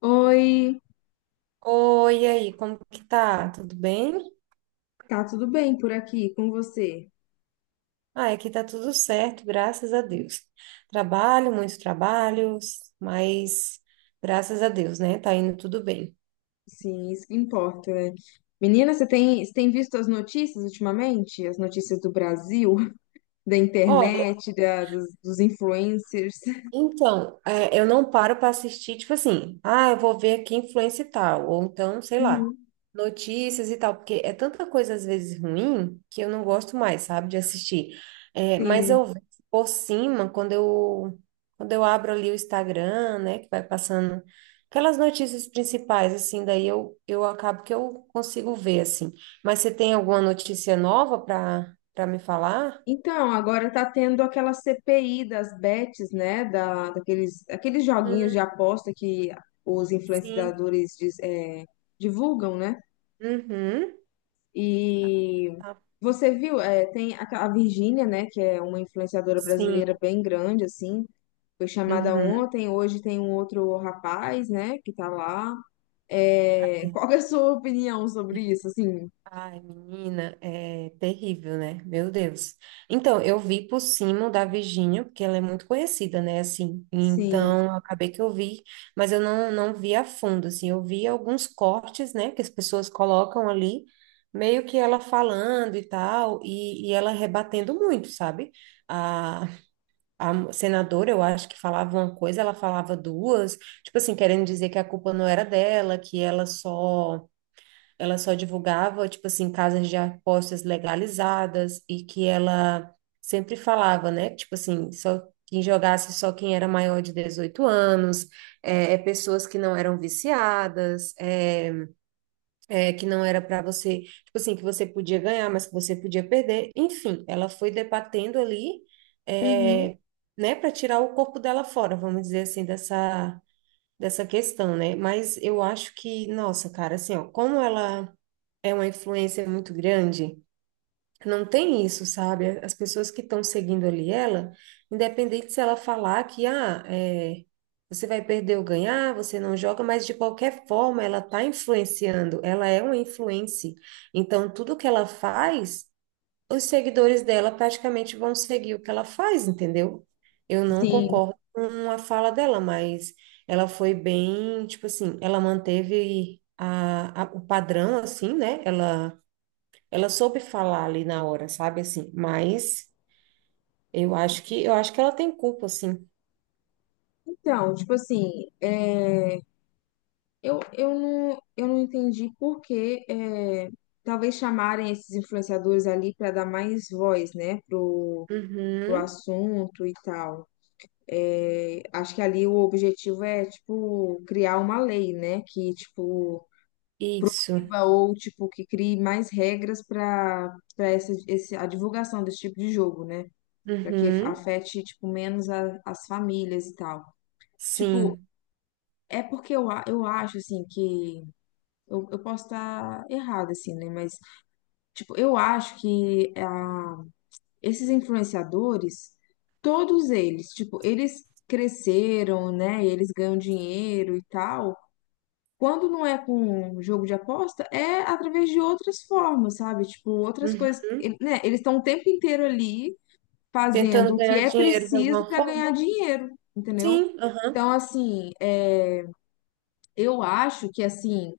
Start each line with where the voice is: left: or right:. left: Oi,
right: Oi, e aí, como que tá? Tudo bem?
left: tá tudo bem por aqui com você?
right: Ah, aqui tá tudo certo, graças a Deus. Trabalho, muitos trabalhos, mas graças a Deus, né? Tá indo tudo bem.
left: Sim, isso que importa, né? Menina, você tem visto as notícias ultimamente? As notícias do Brasil, da internet, dos influencers?
right: Então, eu não paro para assistir, tipo assim, ah, eu vou ver aqui influência e tal, ou então, sei lá,
left: Uhum.
right: notícias e tal, porque é tanta coisa às vezes ruim que eu não gosto mais, sabe, de assistir. É, mas eu
left: Sim.
right: vejo por cima, quando eu abro ali o Instagram, né, que vai passando aquelas notícias principais, assim, daí eu acabo que eu consigo ver, assim. Mas você tem alguma notícia nova para me falar?
left: Então, agora tá tendo aquela CPI das bets, né? Aqueles joguinhos de
right: Hum,
left: aposta que os
right: sim.
left: influenciadores divulgam, né?
right: Uhum.
left: E
right: Tá.
left: você viu, tem a Virgínia, né, que é uma influenciadora brasileira
right: Sim.
left: bem grande, assim, foi chamada
right: Uhum.
left: ontem, hoje tem um outro rapaz, né, que tá lá. É, qual que é a sua opinião sobre isso, assim?
right: Ai, menina, é terrível, né? Meu Deus. Então, eu vi por cima da Virgínia, porque ela é muito conhecida, né? Assim,
left: Sim.
right: então acabei que eu vi, mas eu não vi a fundo, assim, eu vi alguns cortes, né? Que as pessoas colocam ali, meio que ela falando e tal, e ela rebatendo muito, sabe? A, a senadora, eu acho que falava uma coisa, ela falava duas, tipo assim, querendo dizer que a culpa não era dela, que ela só ela só divulgava, tipo assim, casas de apostas legalizadas e que ela sempre falava, né? Tipo assim, só quem jogasse só quem era maior de 18 anos, é pessoas que não eram viciadas, que não era para você, tipo assim, que você podia ganhar, mas que você podia perder. Enfim, ela foi debatendo ali,
left: Uhum.
right: é, né, para tirar o corpo dela fora, vamos dizer assim, dessa questão, né? Mas eu acho que, nossa, cara, assim, ó, como ela é uma influência muito grande, não tem isso, sabe? As pessoas que estão seguindo ali ela, independente se ela falar que, ah, é, você vai perder ou ganhar, você não joga, mas de qualquer forma ela tá influenciando, ela é uma influência. Então, tudo que ela faz os seguidores dela praticamente vão seguir o que ela faz, entendeu? Eu não
left: Sim.
right: concordo com a fala dela, mas ela foi bem, tipo assim, ela manteve o padrão, assim, né? Ela soube falar ali na hora, sabe, assim, mas eu acho que ela tem culpa, assim.
left: Então, tipo assim, eu não entendi por que é, talvez chamarem esses influenciadores ali para dar mais voz, né, pro
right: Uhum,
left: assunto e tal. Acho que ali o objetivo é, tipo, criar uma lei, né? Que, tipo,
right: isso,
left: proíba ou, tipo, que crie mais regras para a divulgação desse tipo de jogo, né? Para que
right: uhum,
left: afete, tipo, menos as famílias e tal. Tipo,
right: sim,
left: é porque eu acho, assim, que... Eu posso estar errada, assim, né? Mas, tipo, eu acho que esses influenciadores, todos eles, tipo, eles cresceram, né? Eles ganham dinheiro e tal. Quando não é com jogo de aposta, é através de outras formas, sabe? Tipo, outras coisas.
right: uhum.
left: Eles estão o tempo inteiro ali fazendo
right: Tentando
left: o que
right: ganhar
left: é
right: dinheiro de
left: preciso
right: alguma
left: para
right: forma?
left: ganhar dinheiro, entendeu?
right: Sim, aham,
left: Então, assim, eu acho que, assim,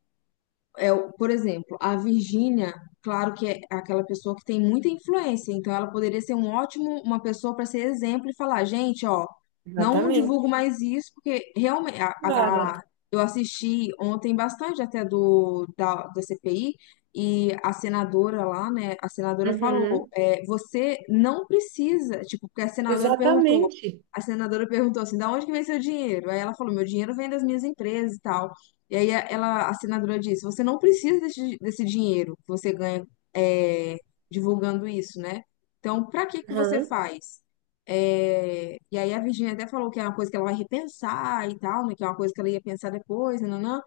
left: por exemplo, a Virgínia, claro que é aquela pessoa que tem muita influência, então ela poderia ser uma pessoa para ser exemplo e falar, gente, ó, não divulgo
right: exatamente.
left: mais isso, porque realmente.
right: Claro.
left: Eu assisti ontem bastante até da CPI e a senadora lá, né, a senadora falou,
right: Uhum.
left: você não precisa, tipo, porque a senadora perguntou,
right: Exatamente.
left: a senadora perguntou assim, da onde que vem seu dinheiro? Aí ela falou, meu dinheiro vem das minhas empresas e tal. E aí a senadora disse, você não precisa desse dinheiro que você ganha é, divulgando isso, né? Então, pra que que você
right: Aham,
left: faz? É, e aí a Virginia até falou que é uma coisa que ela vai repensar e tal, né? Que é uma coisa que ela ia pensar depois, nananã.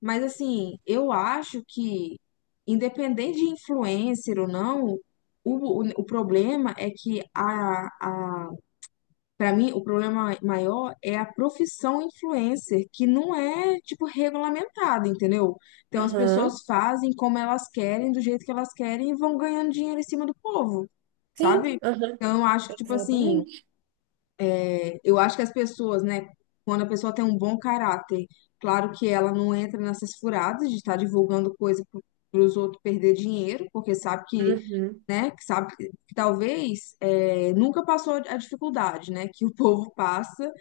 left: Mas assim, eu acho que, independente de influencer ou não, o problema é que a para mim, o problema maior é a profissão influencer, que não é, tipo, regulamentada, entendeu? Então, as
right: aham.
left: pessoas fazem como elas querem, do jeito que elas querem e vão ganhando dinheiro em cima do povo,
right: Sim,
left: sabe?
right: aham,
left: Então, eu acho que, tipo assim,
right: exatamente.
left: eu acho que as pessoas, né, quando a pessoa tem um bom caráter, claro que ela não entra nessas furadas de estar divulgando coisa para os outros perder dinheiro, porque sabe que,
right: Uhum,
left: né, que sabe que talvez é, nunca passou a dificuldade, né, que o povo passa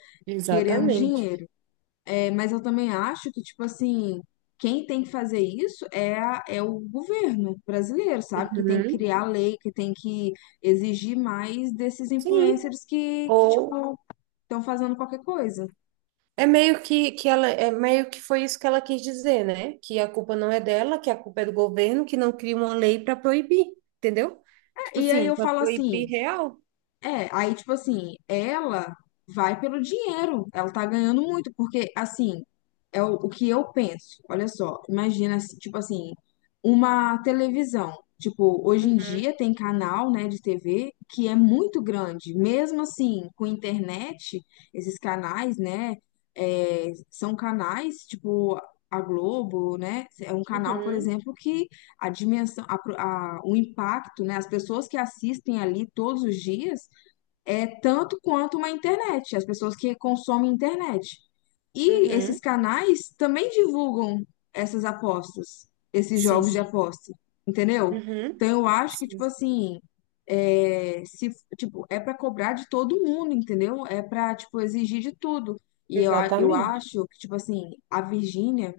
left: querendo
right: exatamente.
left: dinheiro. É, mas eu também acho que, tipo assim, quem tem que fazer isso é o governo brasileiro, sabe? Que tem que
right: Uhum,
left: criar lei, que tem que exigir mais desses
right: sim.
left: influencers que
right: Ou
left: tipo, estão fazendo qualquer coisa.
right: é meio que ela é meio que foi isso que ela quis dizer, né? Que a culpa não é dela, que a culpa é do governo, que não cria uma lei para proibir, entendeu? Tipo
left: E aí
right: assim,
left: eu
right: para
left: falo
right: proibir
left: assim,
right: real.
left: Aí, tipo assim, ela vai pelo dinheiro, ela tá ganhando muito, porque, assim, é o que eu penso. Olha só, imagina, assim, tipo assim, uma televisão. Tipo, hoje em
right: Uhum,
left: dia tem canal, né, de TV que é muito grande. Mesmo assim, com internet, esses canais, né, são canais, tipo, a Globo, né, é um canal, por
right: uhum,
left: exemplo, que a dimensão, o impacto, né, as pessoas que assistem ali todos os dias é tanto quanto uma internet, as pessoas que consomem internet. E esses
right: uhum.
left: canais também divulgam essas apostas, esses jogos de
right: Sim.
left: aposta, entendeu?
right: Uhum.
left: Então eu acho que, tipo
right: Sim.
left: assim, é, se, tipo, é para cobrar de todo mundo, entendeu? É para, tipo, exigir de tudo. E eu
right: Exatamente.
left: acho que, tipo assim, a Virgínia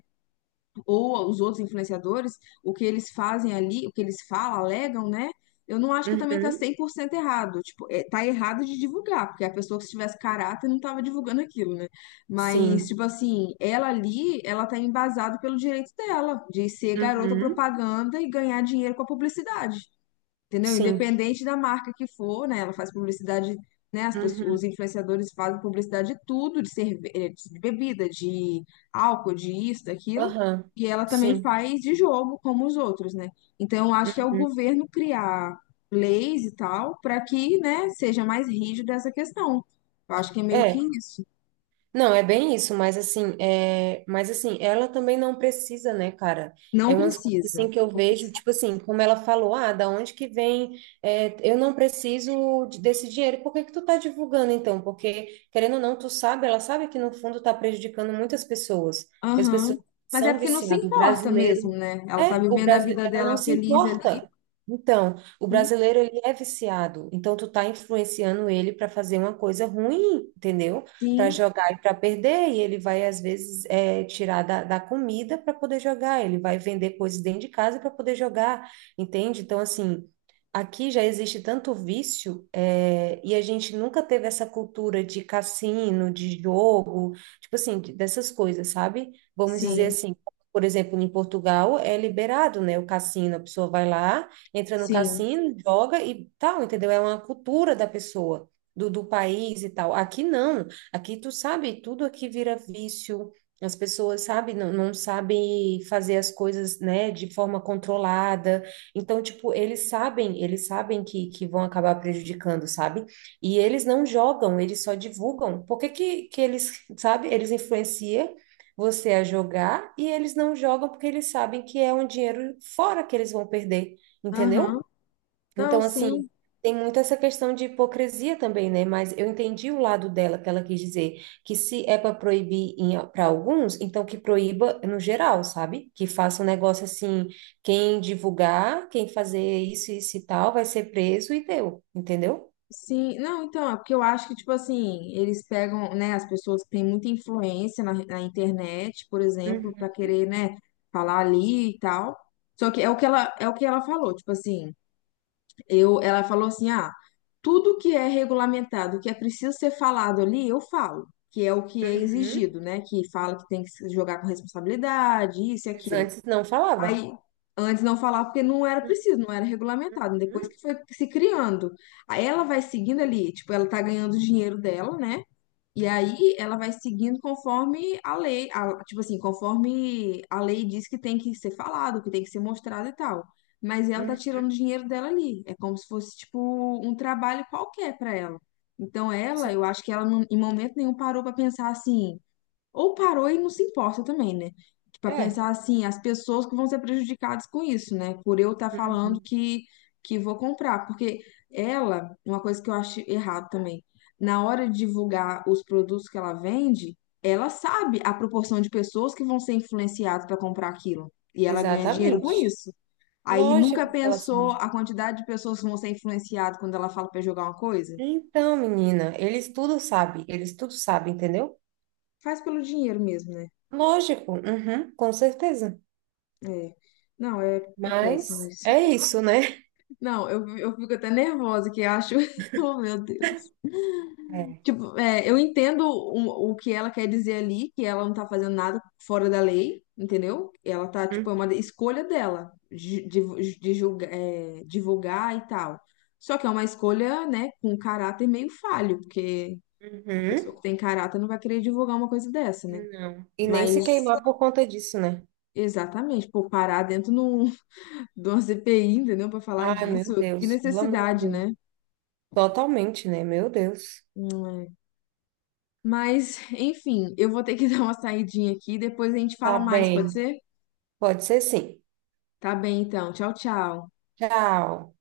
left: ou os outros influenciadores, o que eles fazem ali, o que eles falam, alegam, né? Eu não acho que também tá
right: Uhum.
left: 100% errado. Tipo, é, tá errado de divulgar, porque a pessoa que se tivesse caráter não tava divulgando aquilo, né? Mas,
right: Sim.
left: tipo assim, ela ali, ela tá embasada pelo direito dela de ser garota
right: Uhum.
left: propaganda e ganhar dinheiro com a publicidade, entendeu?
right: Sim.
left: Independente da marca que for, né? Ela faz publicidade, né? As pessoas,
right: Uhum.
left: os influenciadores fazem publicidade de tudo, de cerveja, de bebida, de álcool, de isso, daquilo.
right: Aham.
left: E ela também
right: Sim.
left: faz de jogo, como os outros, né? Então, eu acho que é
right: Uhum.
left: o governo criar leis e tal, para que, né, seja mais rígido essa questão. Eu acho que é meio que
right: É.
left: isso.
right: Não, é bem isso, mas assim, mas assim, ela também não precisa, né, cara?
left: Não
right: É umas coisas
left: precisa.
right: assim que eu vejo, tipo assim, como ela falou, ah, da onde que vem? É, eu não preciso desse dinheiro. Por que que tu tá divulgando então? Porque querendo ou não, tu sabe, ela sabe que no fundo tá prejudicando muitas pessoas. As
left: Aham.
right: pessoas
left: Mas é
right: são
left: porque não se
right: viciadas.
left: importa mesmo, né? Ela tá
right: O
left: vivendo a
right: brasileiro,
left: vida
right: ela não
left: dela
right: se
left: feliz ali.
right: importa. Então, o
left: Hum,
right: brasileiro ele é viciado. Então, tu tá influenciando ele para fazer uma coisa ruim, entendeu? Para
left: Sim,
right: jogar e para perder, e ele vai, às vezes, é, tirar da comida para poder jogar, ele vai vender coisas dentro de casa para poder jogar, entende? Então, assim, aqui já existe tanto vício, é, e a gente nunca teve essa cultura de cassino, de jogo, tipo assim, dessas coisas, sabe? Vamos dizer
left: sim.
right: assim. Por exemplo, em Portugal é liberado, né? O cassino, a pessoa vai lá, entra no
left: Sim,
right: cassino, joga e tal, entendeu? É uma cultura da pessoa, do país e tal. Aqui não. Aqui tu sabe, tudo aqui vira vício. As pessoas, sabe, não sabem fazer as coisas, né, de forma controlada. Então, tipo, eles sabem que vão acabar prejudicando, sabe? E eles não jogam, eles só divulgam. Por que que eles, sabe, eles influenciam você a jogar e eles não jogam porque eles sabem que é um dinheiro fora que eles vão perder,
left: aham.
right: entendeu?
left: Não,
right: Então, assim,
left: sim,
right: tem muito essa questão de hipocrisia também, né? Mas eu entendi o lado dela, que ela quis dizer que se é para proibir para alguns, então que proíba no geral, sabe? Que faça um negócio assim, quem divulgar, quem fazer isso, isso e tal, vai ser preso e deu, entendeu?
left: sim. Não, então, é porque eu acho que, tipo assim, eles pegam, né, as pessoas que têm muita influência na internet, por exemplo,
right: Uhum.
left: pra querer, né, falar ali e tal. Só que é o que ela falou, tipo assim, ela falou assim, ah, tudo que é regulamentado, que é preciso ser falado ali, eu falo, que é o que é exigido, né, que fala que tem que se jogar com responsabilidade, isso e
right: Mas
left: aquilo.
right: antes não falava.
left: Aí, antes não falava porque não era preciso, não era regulamentado. Depois
right: Uhum.
left: que foi se criando. Aí ela vai seguindo ali, tipo, ela tá ganhando o dinheiro dela, né? E aí ela vai seguindo conforme a lei, tipo assim, conforme a lei diz que tem que ser falado, que tem que ser mostrado e tal. Mas ela tá
right: Uhum.
left: tirando o dinheiro dela ali. É como se fosse, tipo, um trabalho qualquer pra ela. Então
right: Sim,
left: eu acho que ela em momento nenhum parou pra pensar assim, ou parou e não se importa também, né? Para
right: é.
left: pensar assim, as pessoas que vão ser prejudicadas com isso, né? Por eu estar falando
right: Uhum.
left: que vou comprar. Porque uma coisa que eu acho errado também, na hora de divulgar os produtos que ela vende, ela sabe a proporção de pessoas que vão ser influenciadas para comprar aquilo. E ela ganha dinheiro com
right: Exatamente.
left: isso. Aí
right: Lógico
left: nunca
right: que ela
left: pensou
right: sabe.
left: a quantidade de pessoas que vão ser influenciadas quando ela fala para jogar uma coisa?
right: Então, menina, eles tudo sabem, entendeu?
left: Faz pelo dinheiro mesmo, né?
right: Lógico, uhum, com certeza.
left: É. Não, é péssimo
right: Mas
left: isso.
right: é isso, né?
left: Não, eu fico até nervosa, que eu acho. Oh, meu Deus.
right: É.
left: Tipo, eu entendo o que ela quer dizer ali, que ela não tá fazendo nada fora da lei, entendeu? Ela tá, tipo, é uma
right: Uhum.
left: escolha dela divulgar e tal. Só que é uma escolha, né, com caráter meio falho, porque a pessoa
right: Uhum.
left: que tem caráter não vai querer divulgar uma coisa dessa, né?
right: Não. E nem se
left: Mas,
right: queimar por conta disso, né?
left: exatamente, pô, parar dentro de uma CPI, entendeu? Pra falar
right: Ai,
left: disso,
right: meu
left: que
right: Deus, pelo amor de
left: necessidade,
right: Deus.
left: né?
right: Totalmente, né? Meu Deus.
left: Mas, enfim, eu vou ter que dar uma saidinha aqui, depois a gente
right: Tá
left: fala mais, pode
right: bem.
left: ser?
right: Pode ser sim.
left: Tá bem, então. Tchau, tchau.
right: Tchau.